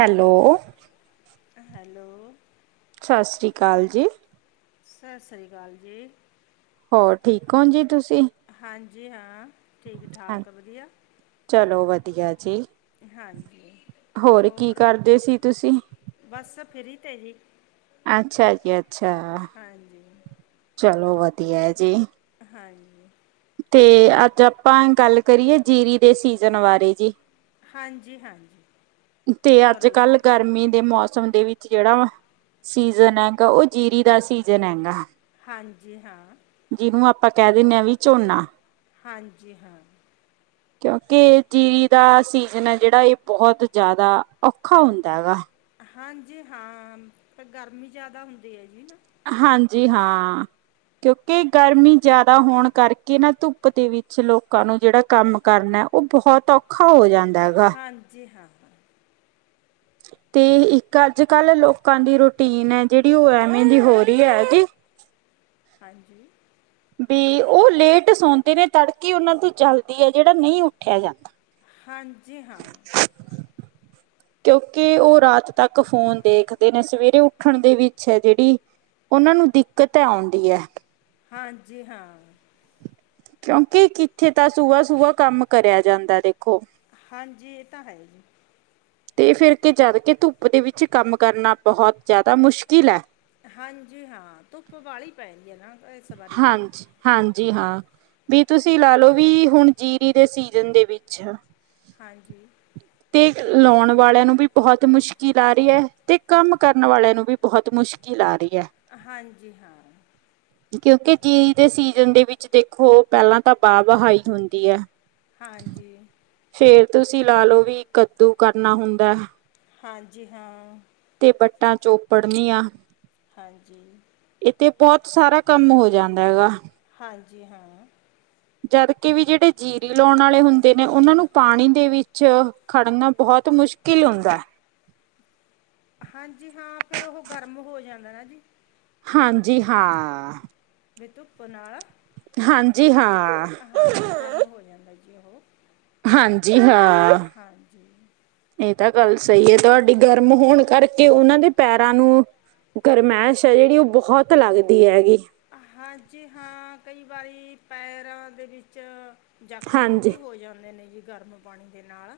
Hello. ਅ hello. ਸਸ ਸ੍ਰੀ ਕਾਲ ਜੀ। ਸਸ ਸ੍ਰੀ ਕਾਲ ਜੀ। ਹੋਰ, ਠੀਕ ਓਂ ਜੀ ਤੁਸੀ? ਹਾਂਜੀ ਹਾਂ, ਠੀਕ-ਠਾਕ, ਵਧੀਆ? ਚਲੋ ਵਧੀਆ ਜੀ! ਹਾਂਜੀ ਹੋਰ, ਕੀ ਕਰਦੇ ਸੀ ਤੁਸੀਂ? ਬਸ ਫਰੀ ਤੇ ਹੀ ਅੱਛਾ ਜੀ ਅੱਛਾ, ਹਾਂਜੀ ਚਲੋ ਵਧੀਆ ਐ ਜੀ। ਹਾਂਜੀ। ਤੇ ਅੱਜ ਆਪਾਂ ਗੱਲ ਕਰੀਏ ਜੀਰੀ ਦੇ ਸੀਜਨ ਬਾਰੇ, ਜੀ? ਹਾਂਜੀ-ਹਾਂਜੀ। ਤੇ ਅੱਜ-ਕਾਲ ਗਰਮੀ ਦੇ ਮੌਸਮ ਦੇ ਵਿੱਚ ਜਿਹੜਾ ਵਾ ਸੀਜਨ ਹੈਗਾ, ਉਹ ਜੀਰੀ ਦਾ ਸੀਜਨ ਹੈਗਾ। ਹਾਂਜੀ ਹਾਂ। ਜਿਨੂੰ ਆਪਾਂ ਕਹਿ ਦਿੰਨੇ ਆਂ ਵੀ ਝੋਨਾ। ਹਾਂਜੀ ਹਾਂ। ਕਿਉਂਕਿ ਜੀਰੀ ਦਾ ਸੀਜ਼ਨ ਐ ਜੇੜਾ, ਏ ਬੋਹਤ ਜਾਦਾ ਔਖਾ ਹੋਂਦਾ ਹੈਗਾ। ਹਾਂਜੀ ਹਾਂ, ਤੇ ਗਰਮੀ ਜਾਦਾ ਹੁੰਦੀ ਐ, ਜੀ ਨਾ? ਹਾਂਜੀ ਹਾਂ। ਕਿਉਂਕਿ ਗਰਮੀ ਜਾਦਾ ਹੋਣ ਕਰਕੇ ਨਾ, ਧੁੱਪ ਦੇ ਵਿੱਚ ਲੋਕਾਂ ਨੂੰ ਜੇੜਾ ਕੰਮ ਕਰਨਾ ਬੋਹੜ ਔਖਾ ਹੋ ਜਾਂਦਾ। ਹੈਗਾ ਹਾਂਜੀ ਹਾਂ, ਹਾਂ। ਤੇ ਇੱਕ ਅੱਜ-ਕੱਲ੍ਹ ਲੋਕਾਂ ਦੀ ਰੂਟੀਨ ਐ ਜੇੜੀ, ਓ ਐਵੇਂ ਦੀ ਹੋ ਰੀ ਐ, ਜੀ। ਹਾਂਜੀ। ਵੀ ਓ ਲੇਟ ਸੌਂਦੇ ਨੇ, ਤੜਕੇ ਓਨਾਂ ਤੋਂ ਜਲਦੀ ਏ ਜੇੜਾ, ਨਈਂ ਉੱਠਿਆ ਜਾਂਦਾ। ਹਾਂਜੀ ਹਾਂ। ਕਿਉਂਕਿ ਓ ਰਾਤ ਤੱਕ ਫੋਨ ਦੇਖਦੇ ਨੇ, ਸਵੇਰੇ ਉੱਠਣ ਦੀ ਵਿਛ ਐ ਜੇੜੀ ਉਹਨਾਂ ਨੂੰ ਦਿੱਕਤ ਆਉਂਦੀ ਐ। ਹਾਂਜੀ ਹਾਂ। ਕਿਉਂਕਿ ਕਿੱਥੇ ਤਾਂ ਸੁਬ੍ਹਾ-ਸੁਬ੍ਹਾ ਕੰਮ ਕਰਿਆ ਜਾਂਦਾ, ਦੇਖੋ! ਹਾਂਜੀ, ਇਹ ਤਾਂ ਹੈ ਜੀ! ਤੇ ਫੇਰ, ਕਿ ਜਦ ਕਿ ਧੁੱਪ ਦੇ ਵਿੱਚ ਕੰਮ ਕਰਨਾ ਬੋਹਤ ਜਾਦਾ ਮੁਸ਼ਕਿਲ ਐ। ਹਾਂਜੀ ਹਾਂ, ਧੁੱਪ ਵਾਲੀ ਪੈ ਰਈ ਐ ਨਾ ਏਸ ਵਾਰੀ, ਜੀ। ਹਾਂਜੀ, ਹਾਂਜੀ ਹਾਂ, ਵੀ ਤੁਸੀਂ ਲਾ ਲੌ ਵੀ ਹੁਣ ਜੀਰੀ ਦੇ ਸੀਜ਼ਨ ਦੇ ਵਿੱਚ ਹਾਂਜੀ। ਤੇ ਲਾਉਣ ਵਾਲਿਆਂ ਨੂੰ ਵੀ ਬੋਹੜ ਮੁਸ਼ਕਿਲ ਆ ਰੀ ਐ, ਤੇ ਕੰਮ ਕਰਨ ਵਾਲਿਆਂ ਨੂੰ ਵੀ। ਬੋਹੜ ਮੁਸ਼ਕਿਲ ਆ ਰਈ ਐ। ਹਾਂਜੀ ਹਾਂ। ਕਿਉਂਕਿ ਜਿਰੀ ਦੇ ਸੀਜ਼ਨ ਦੇ ਵਿੱਚ, ਦੇਖੋ, ਪਹਿਲਾਂ ਤਾਂ ਬਾਹ-ਵਹਾਈ ਹੁੰਦੀ ਐ। ਹਾਂਜੀ। ਫੇਰ ਤੁਸੀਂ ਲਾ ਲਓ ਵੀ ਕੱਦੂ ਕਰਨਾ ਹੁੰਦਾ ਐ। ਹਾਂਜੀ ਹਾਂ। ਤੇ ਬਟਾ ਚੋਪੜਨੀਆਂ। ਹਾਂਜੀ। ਇੱਥੇ ਬੋਹੜ ਸਾਰਾ ਕੰਮ ਹੋ ਜਾਂਦਾ ਹੈਗਾ। ਹਾਂਜੀ ਹਾਂ। ਜਦ ਕਿ ਵੀ ਜੇੜੇ ਜੀਰੀ ਲਾਉਣ ਵਾਲੇ ਹੁੰਦੇ ਨੇ, ਓਨਾਂ ਨੂੰ ਪਾਣੀ ਦੇ ਵਿੱਚ ਖੜਨਾ ਬੋਹੜ ਮੁਸ਼ਕਿਲ ਹੁੰਦਾ ਐ। ਹਾਂਜੀ ਹਾਂ ਫਿਰ ਉਹ ਗਰਮ ਹੋ ਜਾਂਦਾ ਨਾ ਜੀ। ਹਾਂਜੀ ਹਾਂ। ਵਿਤੁਪ ਪੁਨਾਾਲ [unintelligible] ਹਾਂਜੀ ਹਾਂ। ਹਾਂ ਗਰਮ ਹੋ ਜਾਂਦਾ ਜੀ ਉਹ। ਹਾਂਜੀ ਹਾਂ। ਹਾਂਜੀ। ਇਹ ਤਾਂ ਗੱਲ ਸਹੀ ਹੈ ਤੁਹਾਡੀ ਗਰਮ ਹੋਣ ਕਰਕੇ ਉਹਨਾਂ ਦੇ। ਪੈਰਾਂ ਨੂੰ ਗਰਮਾਇਸ਼ ਹੈ ਜਿਹੜੀ ਉਹ ਬਹੁਤ ਲੱਗਦੀ ਹੈਗੀ। ਹਾਂਜੀ ਹਾਂ ਕਈ ਵਾਰੀ ਪੈਰਾਂ ਦੇ ਵਿੱਚ। ਜ਼ਖਮ ਹਾਂਜੀ ਵੀ ਹੋ ਜਾਂਦੇ ਨੇ ਜੀ ਗਰਮ ਪਾਣੀ ਦੇ ਨਾਲ।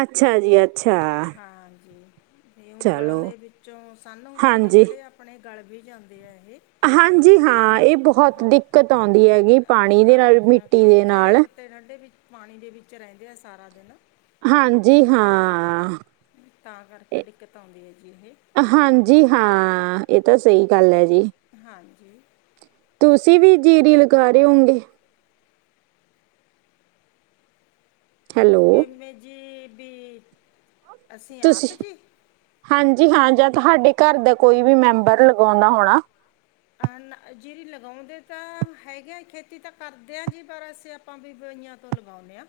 ਅੱਛਾ ਜੀ। ਅੱਛਾ ਹਾਂਜੀ ਅਤੇ ਉਂਗਲਾਂ ਚਲੋ ਦੇ ਵਿੱਚੋਂ ਸਾੰਨੂ ਹੁੰਦੇ ਨੇ ਹਾਂਜੀ ਜਿਹੜੇ। ਆਪੇ ਗਲ ਵੀ ਜਾਂਦੇ ਹੈਗੇ। ਹਾਂਜੀ ਹਾਂ ਇਹ ਬਹੁਤ ਦਿੱਕਤ ਆਉਂਦੀ ਹੈਗੀ ਪਾਣੀ ਦੇ ਨਾਲ ਮਿੱਟੀ ਦੇ ਨਾਲ। ਅਤੇ ਨੰਢੇ ਪਾਣੀ ਦੇ ਵਿੱਚ ਰਹਿੰਦੇ ਆ ਸਾਰਾ ਦਿਨ। ਹਾਂਜੀ ਹਾਂ। ਤਾਂ ਕਰਕੇ ਦਿੱਕਤ ਆਉਂਦੀ ਹੈ ਜੀ ਇਹ। ਹਾਂਜੀ ਹਾਂ ਇਹ ਤਾਂ ਸਹੀ ਗੱਲ ਹੈ ਜੀ। ਹਾਂਜੀ। ਤੁਸੀਂ ਵੀ ਜੀਰੀ ਲਗਾ ਰਹੇ ਹੋਗੇ। ਹਲੇ। [unintelligible] ਅਸੀਂ ਤੁਸੀਂ ਆਪ ਜੀ। ਹਾਂਜੀ ਹਾਂ ਜਾਂ ਤੁਹਾਡੇ ਘਰ ਦਾ ਕੋਈ ਵੀ ਮੈਂਬਰ ਲਗਾਉਂਦਾ ਹੋਣਾ। ਜੀਰੀ ਲਗਾਉਂਦੇ ਤਾਂ ਹੈਗੇ ਖੇਤੀ ਤਾਂ ਕਰਦੇ ਹਾਂ ਜੀ ਪਰ ਅਸੀਂ ਆਪ। [unintelligible] ਆਪਾਂ ਵੀਆਂ ਤੋਂ ਲਗਾਉਂਦੇ ਹਾਂ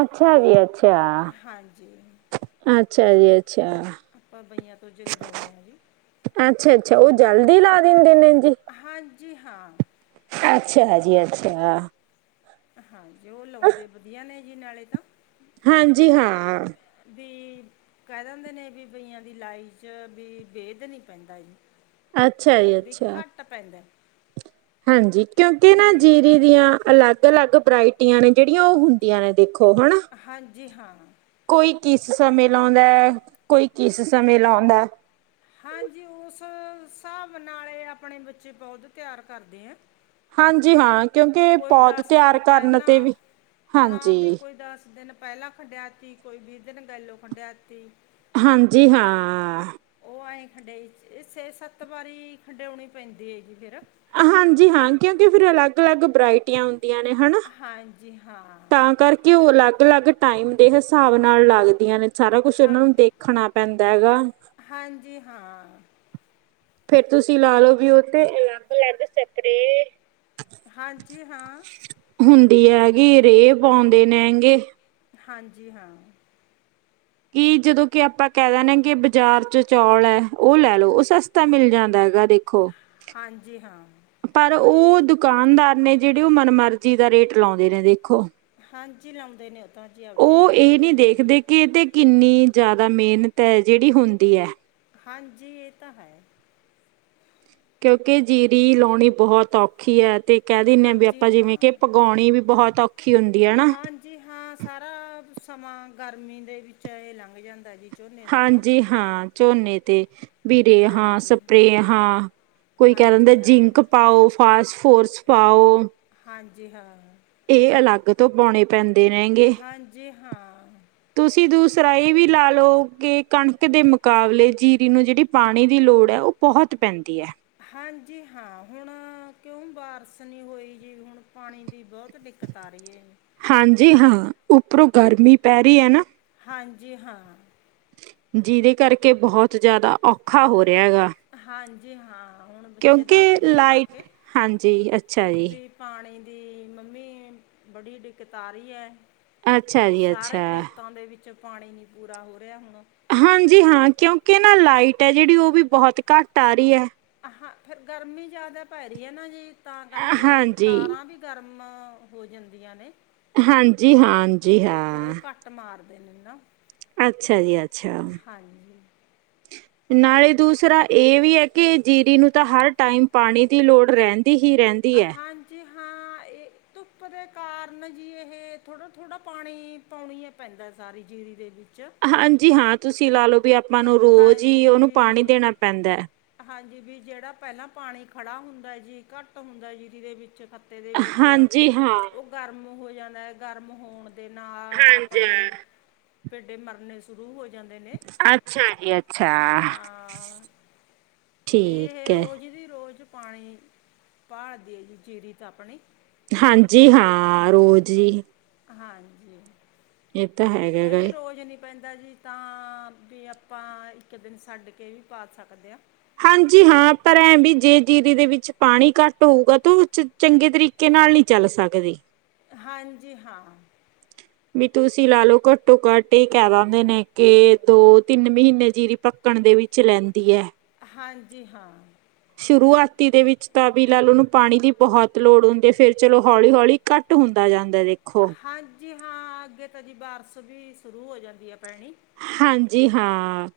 ਅੱਛਾ ਜੀ ਅੱਛਾ-ਅੱਛਾ ਜੀ ਅੱਛਾ। ਆਪਾਂ ਬਈਆਂ ਤੋਂ ਜੀ ਲਗਾਉਂਦੇ ਆ ਜੀ ਅੱਛਾ ਅੱਛਾ ਉਹ ਜਲਦੀ ਲਾ ਦਿੰਦੇ ਨੇ ਜੀ। ਹਾਂਜੀ ਹਾਂ। ਅੱਛਾ ਜੀ ਅੱਛਾ। ਹਾਂਜੀ ਉਹ ਲਾਉਂਦੇ ਵਧੀਆ ਨੇ ਜੀ ਨਾਲੇ ਤਾਂ। ਹਾਂਜੀ ਹਾਂ। ਵੀ [unintelligible] ਕਹਿ ਦਿੰਦੇ ਨੇ ਵੀ ਬਈਆਂ ਦੀ ਲਾਈ ਚ ਵੀ ਵੇਦ ਨੀ ਪੈਂਦਾ ਜੀ। ਅੱਛਾ ਜੀ ਅੱਛਾ। ੱਟ ਪੈਂਦਾ [unintelligible] ਹਾਂਜੀ ਕਿਉਂਕਿ ਨਾ ਵੀ ਜੀਰੀ ਦੀਆਂ ਅਲੱਗ-ਅਲੱਗ। ਵਰਾਇਟੀਆਂ ਨੇ ਜਿਹੜੀਆਂ ਉਹ ਹੁੰਦੀਆਂ ਨੇ ਦੇਖੋ ਹਨਾ। ਹਾਂਜੀ ਹਾਂ। ਕੋਈ ਕਿਸ ਸਮੇਂ ਲਾਉਂਦਾ ਕੋਈ ਕਿਸ ਸਮੇਂ ਲਾਉਂਦਾ। ਹਾਂਜੀ ਉਸ ਹਿਸਾਬ ਨਾਲ ਆਪਣੇ ਬੱਚੇ ਬਹੁਤ ਪਿਆਰ ਕਰਦੇ ਹੈ। ਹਾਂਜੀ ਹਾਂ। ਕਿਉਂਕਿ ਕੋਈ ਪੌਦ ਦਸ ਤਿਆਰ ਦਿਨ ਕਰਨ ਪਹਿਲਾਂ ਤੇ ਵੀ ਹਾਂ ਵੀ ਹਾਂਜੀ, ਕੋਈ ਦਸ ਦਿਨ। ਪਹਿਲਾਂ ਖੰਡਿਆਤੀ ਕੋਈ ਵੀਿ ਦਿਨ ਗਾਇਲੋ ਖੰਡਿਆਤੀ [unintelligible] ਹਾਂਜੀ ਹਾਂ। ਉਹ ਆਏਂ ਖੰਡ ਛੇ, ਸੱਤ ਵਾਰੀ ਖੰਡੇਉਣੀ ਪੈਂਦੀ ਹੈ ਜੀ ਫੇਰ ਹਾਂਜੀ ਹਾਂ ਕਿਉਂਕਿ ਫਿਰ ਅਲੱਗ ਅਲੱਗ ਬਰਾਇਟੀਆਂ ਹੁੰਦੀਆਂ ਨੇ, ਹਨਾ ਹਾਂਜੀ ਹਾਂ ਤਾਂ ਕਰਕੇ ਉਹ ਅਲੱਗ, ਅਲੱਗ ਟਾਈਮ ਦੇ ਹਿਸਾਬ ਨਾਲ ਲੱਗਦੀਆਂ ਨੇ ਸਾਰਾ ਕੁਛ ਹਾਂ ਉਹਨਾਂ ਨੂੰ ਦੇਖ ਖਣਾ ਪੈਂਦਾ ਹੈਗਾ ਹਾਂਜੀ ਹਾਂ ਫੇਰ ਤੁਸੀਂ ਲਾ ਲਓ ਵੀਓ ਤੇ ਅਲੱਗ, ਅਲੱਗ ਸਪਰੇ ਹਾਂਜੀ ਹਾਂ ਹੁੰਦੀ ਹੈਗੀ ਰੇ ਪਾਉਂਦੇ ਨੇ ਹੈਗੇ ਹਾਂਜੀ ਹਾਂ ਕਿ ਜਦੋਂ ਕਿ ਆਪਾਂ ਕਹਿ ਦਿੰਦੇ ਹਾਂ ਕਿ ਬਾਜ਼ਾਰ ਚ ਚੌਲ ਹੈ ਉਹ ਲੈ ਲੋ ਉਹ ਸਸਤਾ ਮਿਲ ਜਾਂਦਾ ਹੈਗਾ ਦੇਖੋ ਖੋ ਹਾਂਜੀ ਹਾਂ ਪਰ ਉਹ ਦੁਕਾਨਦਾਰ ਨੇ ਜਿਹੜੇ ਉਹ ਮਨ ਮਰਜ਼ੀ ਦਾ ਰੇਟ ਲਾਉਂਦੇ ਨੇ ਦੇਖੋ। ਹਾਂਜੀ ਲਾਉਂਦੇ ਨੇ ਉਥ ਉਹ ਇਹ ਨਹੀਂ ਦੇਖਦੇ ਕਿ ਇਹ ਤੇ ਕਿੰਨੀ ਜ਼ਿਆਦਾ ਮਿਹਨਤ ਹੈ ਜਿਹੜੀ ਹੁੰਦੀ ਹੈ। ਹਾਂਜੀ ਇਹ ਤਾਂ ਹੈ। ਕਿਉਂਕਿ ਜੀਰੀ ਲਾਉਣੀ ਬਹੁਤ ਔਖੀ ਹੈ ਤੇ ਕਹਿ ਦਿੰਦੇ ਹ ਵੀ ਹਾਂਜੀ ਆਪਾਂ ਜਿਵੇਂ ਹਾਂ ਕਿ ਪਕਾਉਣੀ ਵੀ ਬਹੁਤ ਔਖੀ ਹੁੰਦੀ ਹੈ ਨਾ ਹਾਂਜੀ ਹਾਂ ਸਾਰਾ ਸਮਾਂ ਗਰਮੀ ਦੇ ਵਿੱਚ ਇ ਲੰਘ ਜਾਂਦਾ ਜੀ। ਝੋਨੇ ਦਾ ਤਾਂ ਹਾਂਜੀ ਹਾਂ ਝੋਨੇ ਤੇ ਬਰੇ ਹਾਂ, ਹਾਂਜੀ ਸਪਰੇ ਹਾਂ। ਕੋਈ ਕਹਿ ਹਾਂਜੀ ਦਿੰਦਾ ਹਾਂ ਜਿੰਕ ਪਾਓ ਫਾਸਟ ਫੋਰਸ ਪਾਓ ਹਾਂਜੀ ਹਾਂ ਇਹ ਅਲੱਗ ਤੋਂ ਪਾਉਣੇ ਪੈਂਦੇ ਰਹਿਗੇ ਹਾਂਜੀ ਹਾਂ ਤੁਸੀਂ ਦੂਸਰਾਏ ਵੀ ਲਾ ਲਓ ਕਿ ਕਣਕ ਦੇ ਮੁਕਾਬਲੇ ਜੀਰੀ ਨੂੰ ਜਿਹੜੀ ਪਾਣੀ ਦੀ ਲੋੜ ਹੈ ਉਹ ਬਹੁਤ ਪੈਂਦੀ ਹੈ। ਹਾਂਜੀ ਹਾਂ ਹੁਣ ਕਿਉਂ ਬਾਰਿਸ਼ ਨਹੀਂ ਹੋਈ ਜੀ ਹੁਣ ਪਾਣੀ ਦੀ ਬਹੁਤ ਦਿੱਕਤ ਆ ਰਹੀ ਹਾਂਜੀ ਹਾਂ ਉੱਪਰੋਂ ਗਰਮੀ ਪੈ ਰਹੀ ਹੈ ਨਾ ਹਾਂਜੀ ਹਾਂ ਜਿਹਦੇ ਕਰਕੇ ਬਹੁਤ ਜ਼ਿਆਦਾ ਔਖਾ ਹੋ ਰਿਹਾ ਹੈਗਾ ਹਾਂਜੀ ਹਾਂ ਹੁਣ ਬੱਚੇ ਕਿਉਂਕਿ ਦੱਸਦੇ ਆ ਆ ਲਾਈਟ ਕੇ ਹਾਂਜੀ ਅੱਛਾ ਜੀ, ਵੀ ਪਾਣੀ ਦੀ ਮੰਮੀ ਬੜੀ ਦਿੱਕਤ ਆ ਰਹੀ ਹੈ। ਅੱਛਾ ਜੀ ਸਾਰੇ ਅੱਛਾ। ਖੇਤਾਂ ਦੇ ਵਿੱਚ ਪਾਣੀ ਨੀ ਪੂਰਾ ਹੋ ਰਿਹਾ ਹੁਣ। ਹਾਂਜੀ ਹਾਂ ਕਿਉਂਕਿ ਨਾ ਲਾਈਟ ਹੈ ਜਿਹੜੀ ਉਹ ਵੀ ਬਹੁਤ ਘੱਟ ਆ ਰਹੀ ਹੈ। ਹ ਹਾਂ ਫਿਰ ਗਰਮੀ ਜ਼ਿਆਦਾ ਪੈ ਰਹੀ ਹੈ ਨਾ ਜੀ ਤਾਂ ਕਰਕੇ ਹਾਂਜੀ, ਤਾਰਾਂ ਵੀ ਗਰਮ ਹੋ ਜਾਂਦੀਆਂ ਨੇ ਹਾਂਜੀ, ਹਾਂਜੀ, ਫਿਰ ਉਹ ਹਾਂ ਕੱਟ ਮਾਰਦੇ ਨੇ ਨਾ ਅੱਛਾ ਜੀ, ਅੱਛਾ। ਹਾਂਜੀ ਨਾਲੇ ਦੂਸਰਾ ਇਹ ਵੀ ਹੈ ਕਿ ਜੀਰੀ ਨੂੰ ਤਾਂ ਹਰ ਟਾਈਮ ਪਾਣੀ ਦੀ ਲੋੜ ਰਹਿਣ ਹੀ ਰਹਿੰਦੀ ਹੈ। ਅਹਾਂ ਜੀ ਹਾਂ ਇਹ ਧੁੱਪ ਦੇ ਕਾਰਨ ਜੀ ਇਹ ਥੋੜ੍ਹਾ, ਥੋੜ੍ਹਾ ਪਾਣੀ ਪਾਉਣੀ ਐ ਪੈਂਦਾ ਸਾਰੀ ਜੀਰੀ ਦੇ ਵਿੱਚ ਹਾਂਜੀ ਹਾਂ ਤੁਸੀਂ ਲਾ ਲਓ ਵੀ ਆਪਾਂ ਨੂੰ ਰੋਜ਼ ਈ ਹਾਂਜੀ ਉਹਨੂੰ ਪਾਣੀ ਵੀ ਦੇਣਾ ਪੈਂਦਾ। ਹਾਂਜੀ ਵੀ ਜਿਹੜਾ ਪਹਿਲਾਂ ਪਾਣੀ ਖੜਾ ਹੁੰਦਾ ਜੀ ਘੱਟ ਹੁੰਦਾ ਜੀ ਜਿਰੇ ਦੇ ਵਿੱਚ ਤੇ ਦੇ ਵਿੱਚ ਹਾਂਜੀ ਹਾਂ, ਉਹ ਗਰਮ ਹੋ ਜਾਂਦਾ ਐ ਗਰਮ ਹੋਣ ਦੇ ਨਾਲ ਹਾਂਜੀ ਆਪਣੇ ਫੇਡੇ ਮਰਨੇ ਸ਼ੁਰੂ ਹੋ ਜਾਂਦੇ ਨੇ। ਅੱਛਾ ਜੀ, ਅੱਛਾ। ਹਾਂ ਵੀ ਇਹ ਠੀਕ ਹੈ। ਰੋਜ਼ ਦੀ ਰੋਜ਼ ਪਾਣੀ ਭਾਲਦੀ ਐ ਜੀ ਜੀਰੀ ਤਾਂ ਆਪਣੀ। ਹਾਂਜੀ, ਹਾਂ ਰੋਜ਼ ਜੀ। ਹਾਂਜੀ। ਇਹ ਤਾਂ ਹੈ। ਕਿਓ ਜੇ ਰੋਜ਼ ਨੀ ਪੈਂਦਾ ਜੀ ਤਾਂ ਵੀ ਆਪਾਂ ਇੱਕ ਦਿਨ ਛੱਡ ਕੇ ਵੀ ਪਾ ਸਕਦੇ ਆ। ਹਾਂਜੀ ਹਾਂ, ਪਰ ਐਂ ਵੀ ਜੇ ਜੀਰੀ ਦੇ ਵਿੱਚ ਪਾਣੀ ਘੱਟ ਹੋਊਗਾ ਤਾਂ ਉਹ ਚ ਚੰਗੇ ਤਰੀਕੇ ਨਾਲ ਨੀ ਚੱਲ ਸਕਦੇ। ਹਾਂਜੀ, ਹਾਂ। ਵੀ ਤੁਸੀਂ ਲਾਲੋ ਘੱਟੋ ਘੱਟ ਇਹ ਕਹਿ ਦਿੰਦੇ ਨੇ ਕਿ ਦੋ ਤਿੰਨ ਮਹੀਨੇ ਜਿਰੀ ਪ ਪਕਣ ਦੇ ਵਿੱਚ ਲੈਂਦੀ ਐ। ਹਾਂਜੀ, ਹਾਂ। ਸ਼ੁਰੂਆਤੀ ਦੇ ਵਿੱਚ ਤਾਂ ਵੀ ਲਾ ਲੋ ਉਨੂੰ ਪਾਣੀ ਦੀ ਬਹੁਤ ਲੋੜ ਹੁੰਦੀ ਐ, ਫੇਰ ਚਲੋ ਹੌਲੀ-ਹੌਲੀ ਘੱਟ ਹੁੰਦਾ ਜਾਂਦਾ ਦੇਖੋ। ਹਾਂਜੀ ਹਾਂ, ਅੱਗੇ ਤਾਂ ਜੀ ਬਾਰਸ ਵੀ ਸ਼ੁਰੂ ਹੋ ਜਾਂਦੀ ਐ ਪੈਣੀ। ਹਾਂਜੀ ਹਾਂ,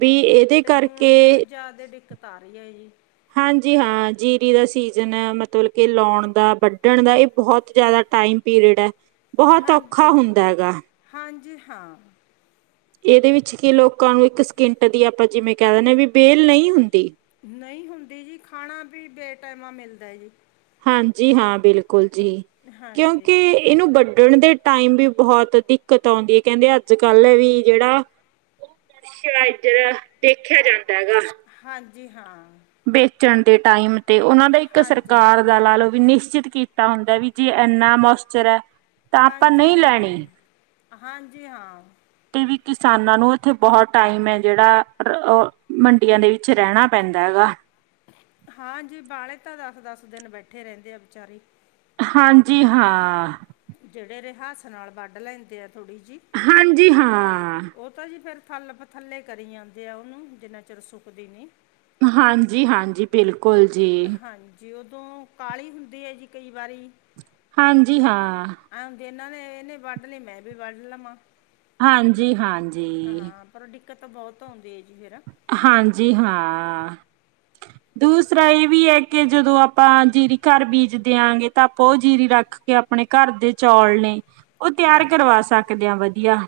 ਵੀ ਇਹ ਤੇ ਹੁਣ ਜਿਆਦਾ ਦਿੱਕਤ ਆ ਰੀ ਐ ਜੀ। ਹਾਂਜੀ ਹਾਂ, ਜੀਰੀ ਦਾ ਸੀਜ਼ਨ ਐ ਮਤਲਬ ਕਿ ਲਾਉਣ ਦਾ, ਵਢਣ ਦਾ ਇਹ ਬਹੁਤ ਜ਼ਿਆਦਾ ਟਾਈਮ ਪੀਰੀਅਡ ਐ। ਹਾਂਜੀ, ਹਾਂਜੀ ਹਾਂ। ਇਹਦੇ ਵਿੱਚ ਕੀ ਲੋਕਾਂ ਨੂੰ ਇੱਕ ਸਕਿੰਟ ਦੀ ਆਪਾਂ ਜਿਵੇਂ ਕਹਿ ਦਿੰਨੇ ਆ ਵੀ ਬੇਲ ਨਈ ਹੁੰਦੀ। ਨਹੀਂ ਹੁੰਦੀ ਜੀ ਖਾਣਾ ਵੀ ਬੇ ਟੈਮਾ ਮਿਲਦਾ ਜੀ। ਹਾਂਜੀ ਹਾਂ, ਬਿਲਕੁਲ ਜੀ ਹਾਂਜੀ ਕਿਉਂਕਿ ਇਹਨੂੰ ਵਢਣ ਦੇ ਟਾਈਮ ਵੀ ਬਹੁਤ ਦਿੱਕਤ ਆਉਂਦੀ ਐ, ਕਹਿੰਦੇ ਅੱਜ ਕੱਲ੍ਹ ਵੀ ਜਿਹੜਾ [inaudible] [unintelligible] ਇੱਧਰ ਦੇਖਿਆ ਜਾਂਦਾ ਹੈਗਾ। ਹਾਂਜੀ, ਹਾਂ। ਬੇਚਣ ਦੇ ਟਾਈਮ ਤੇ, ਉਹਨਾਂ ਦਾ ਇੱਕ ਹਾਂਜੀ ਸਰਕਾਰ ਹਾਂ ਦਾ ਲਾ ਲਓ ਵੀ ਨਿਸ਼ਚਿਤ ਕੀ ਤਾ ਹੁੰਦਾ ਵੀ ਜੇ ਇੰਨਾ ਮੋਸਚਰ ਐ, ਤਾਂ ਆਪਾਂ ਹਾਂਜੀ ਨਈ ਹਾਂ ਲੈਣੀ। ਹਾਂਜੀ, ਹਾਂ। ਤੇ ਵੀ ਕਿਸਾਨਾਂ ਨੂੰ ਉੱਥੇ ਬਹੁਤ ਟਾਈਮ ਐ ਜਿਹੜਾ, ਅ ਮੰਡੀਆਂ ਦੇ ਵਿੱਚ ਰਹਿਣਾ ਪੈਂਦਾ ਐ ਗਾ। ਹਾਂਜੀ ਬਾਲੇ ਤਾਂ ਦਸ-ਦਸ ਦਿਨ ਬੈਠੇ ਰਹਿੰਦੇ ਆ ਵਿਚਾਰੇ। ਹਾਂਜੀ, ਹਾਂ। ਜਿਹੜੇ ਰਿਹਾਸ ਨਾਲ ਵੱਢ ਲੈਂਦੇ ਆ ਥੋੜ੍ਹੀ ਜੀ, ਹਾਂਜੀ, ਹਾਂ। ਉਹ ਤਾਂ ਜੀ ਫੇਰ ਥੱਲ ਪਥੱਲੇ ਕਰੀ ਜਾਦੇ ਆ ਉਹਨੂੰ, ਜਿੰਨਾ ਚਿਰ ਸੁੱਕਦੀ ਨੀ। ਹਾਂਜੀ, ਹਾਂਜੀ ਬਿਲਕੁਲ ਜੀ। ਜੀ ਉਦੋਂ ਕਾਹਲੀ ਹੁੰਦੀ ਐ ਜੀ ਕਈ ਵਾਰੀ ਹਾਂਜੀ ਹਾਂ। ਆ ਜੇ ਇਹਨਾਂ ਨੇ, ਇਹਨੇ ਵੱਢ ਲਏ, ਮੈਂ ਵੀ ਵੱਢ ਲਵਾਂ। ਹਾਂਜੀ-ਹਾਂਜੀ। ਹਾਂ ਪਰ ਡਿੱਕਤ ਤਾਂ ਬਹੁਤ ਆਉਂਦੀ ਐ ਜੀ ਫੇਰ। ਹਾਂਜੀ ਹਾਂ। [inaudible] ਦੂਸਰਾ ਇਹ ਵੀ ਐ ਕਿ ਜਦੋਂ ਆਪਾਂ ਜੀਰੀ ਘਰ ਬੀਜ ਦਿਆਂਗੇ, ਤਾਂ ਆਪਾਂ ਉਹ ਜੀਰੀ ਰੱਖ ਕਿ ਆਪਣੇ ਘਰ ਦੇ ਚੌਲ ਨੇ, ਓ ਤਿਆਰ ਹਾਂਜੀ ਕਰਵਾ ਸਕਦੇ ਆ ਵਧੀਆ।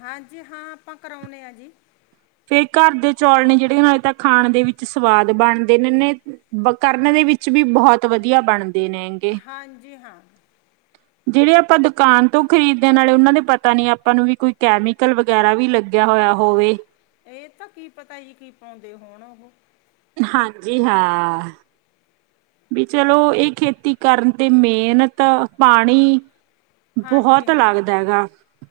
ਹਾਂਜੀ ਹਾਂ, ਆਪਾਂ ਕਰਾਉਂਨੇ ਆ ਜੀ। ਫੇਰ ਘਰ ਦੇ ਚੌਲ ਨੇ ਜਿਹੜੇ ਨਾਲੇ ਤਾਂ ਖਾਣ ਦੇ ਵਿੱਚ ਸਵਾਦ ਬਣਦੇ ਨੇ ਕਰਨ ਦੇ ਵਿੱਚ ਵੀ ਬਹੁਤ ਵਧੀਆ ਬਣਦੇ ਨੇ। ਹਾਂਜੀ ਹਾਂ। ਜਿਹੜੇ ਆਪਾਂ ਦੁਕਾਨ ਤੋਂ ਖਰੀਦ ਦੇ ਆ, ਉਹਨਾਂ ਦੇ ਪਤਾ ਨੀ ਆਪਾਂ ਨੂੰ ਵੀ ਕੋਈ ਕੈਮੀਕਲ ਵਗੈਰਾ ਵੀ ਲੱਗਿਆ ਹੋਇਆ ਹੋਵੇ। ਇਹ ਤਾਂ ਕੀ ਪਤਾ ਜੀ ਕੀ ਪਾਉਂਦੇ ਹੋਣ ਉਹ? ਹਾਂਜੀ ਹਾਂ। ਵੀ ਚਲੋ ਇਹ ਖੇਤੀ ਕਰਨ ਤੇ ਮਿਹਨਤ, ਪਾਣੀ ਹਾਂਜੀ ਬਹੁਤ ਹਾਂ ਲੱਗਦਾ ਐ ਗੈ,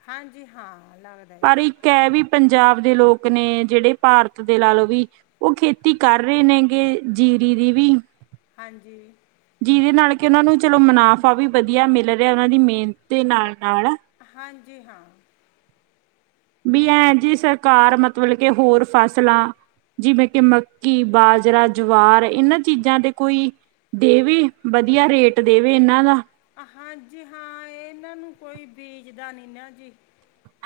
ਹਾਂਜੀ ਹਾਂ ਲੱਗਦਾ ਜੀ ਪਰ ਇੱਕ ਕਹਿ ਵੀ ਪੰਜਾਬ ਦੇ ਲੋਕ ਨੇ ਜਿਹੜੇ ਭਾਰਤ ਦੇ ਲਾ ਲਓ ਵੀ ਉਹ ਖੇਤੀ ਕਰ ਰਹੇ ਨੇ ਗੇ ਜੀਰੀ ਦੀ ਵੀ ਹਾਂਜੀ। ਜਿਹਦੇ ਨਾਲ ਕਿ ਉਹਨਾਂ ਨੂੰ ਚਲੋ ਮੁਨਾਫ਼ਾ ਵੀ ਵਧੀਆ ਮਿਲ ਰਿਹਾ, ਉਹਨਾਂ ਦੀ ਮਿਹਨਤ ਦੇ ਨਾਲ-ਨਾਲ। ਹਾਂਜੀ ਹਾਂ। ਵੀ ਐਂ ਜੀ ਸਰਕਾਰ ਮਤਲਬ ਕੇ ਹੋਰ ਫਸਲਾਂ ਜਿਵੇਂ ਕਿ ਮੱਕੀ, ਬਾਜਰਾ, ਜਵਾਰ ਇਹਨਾਂ ਚੀਜ਼ਾਂ ਤੇ ਕੋਈ ਦੇਵੇ, ਵਧੀਆ ਰੇਟ ਦੇਵੇ ਇਹਨਾਂ ਦਾ ਹਾਂਜੀ ਹਾਂ, ਇਹਨਾਂ ਨੂੰ ਕੋਈ ਬੀਜਦਾ ਨੀ ਨਾ ਜੀ।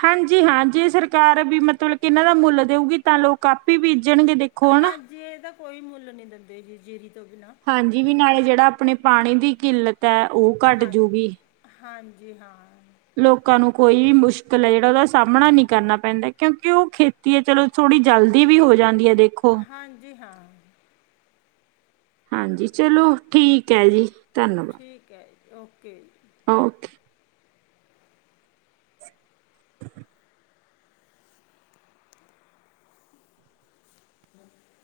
ਹਾਂਜੀ ਹਾਂ, ਜੇ ਸਰਕਾਰ ਵੀ ਮਤਲਬ ਕਿ ਇਹਨਾਂ ਦਾ ਮੁੱਲ ਦੇਊਗੀ ਤਾਂ ਲੋਕ ਆਪੀ ਬੀਜਣਗੇ ਦੇਖੋ ਹਨਾ ਹਾਂਜੀ, ਇਹਦਾ ਕੋਈ ਮੁੱਲ ਨੀ ਦਿੰਦੇ ਜੀ ਜੇਰੀ ਤੋਂ ਬਿਨਾਂ ਹਾਂਜੀ ਵੀ ਨਾਲੇ ਜਿਹੜਾ ਆਪਣੇ ਪਾਣੀ ਦੀ ਕਿੱਲਤ ਐ ਓ ਹਾਂ, ਹਾਂਜੀ ਹਾਂ। ਲੋਕਾਂ ਨੂੰ ਕੋਈ ਵੀ ਮੁਸ਼ਕਿਲ ਐ, ਜਿਹੜਾ ਉਹਦਾ ਸਾਹਮਣਾ ਨੀ ਕਰਨਾ ਪੈਂਦਾ ਕਿਉਂਕਿ ਉਹ ਖੇਤੀ ਤੀ ਐ ਚਲੋ ਥੋੜੀ ਜਲਦੀ ਵੀ ਹੋ ਜਾਂਦੀ ਐ ਦੇਖੋ ਹਾਂਜੀ ਹਾਂ। ਹਾਂਜੀ, ਚਲੋ ਠੀਕ ਐ ਜੀ, ਧੰਨਵਾਦ। ਠੀਕ ਐ ਜੀ। ਓਕੇ ਜੀ। ਓਕੇ। [inaudible] [unintelligible]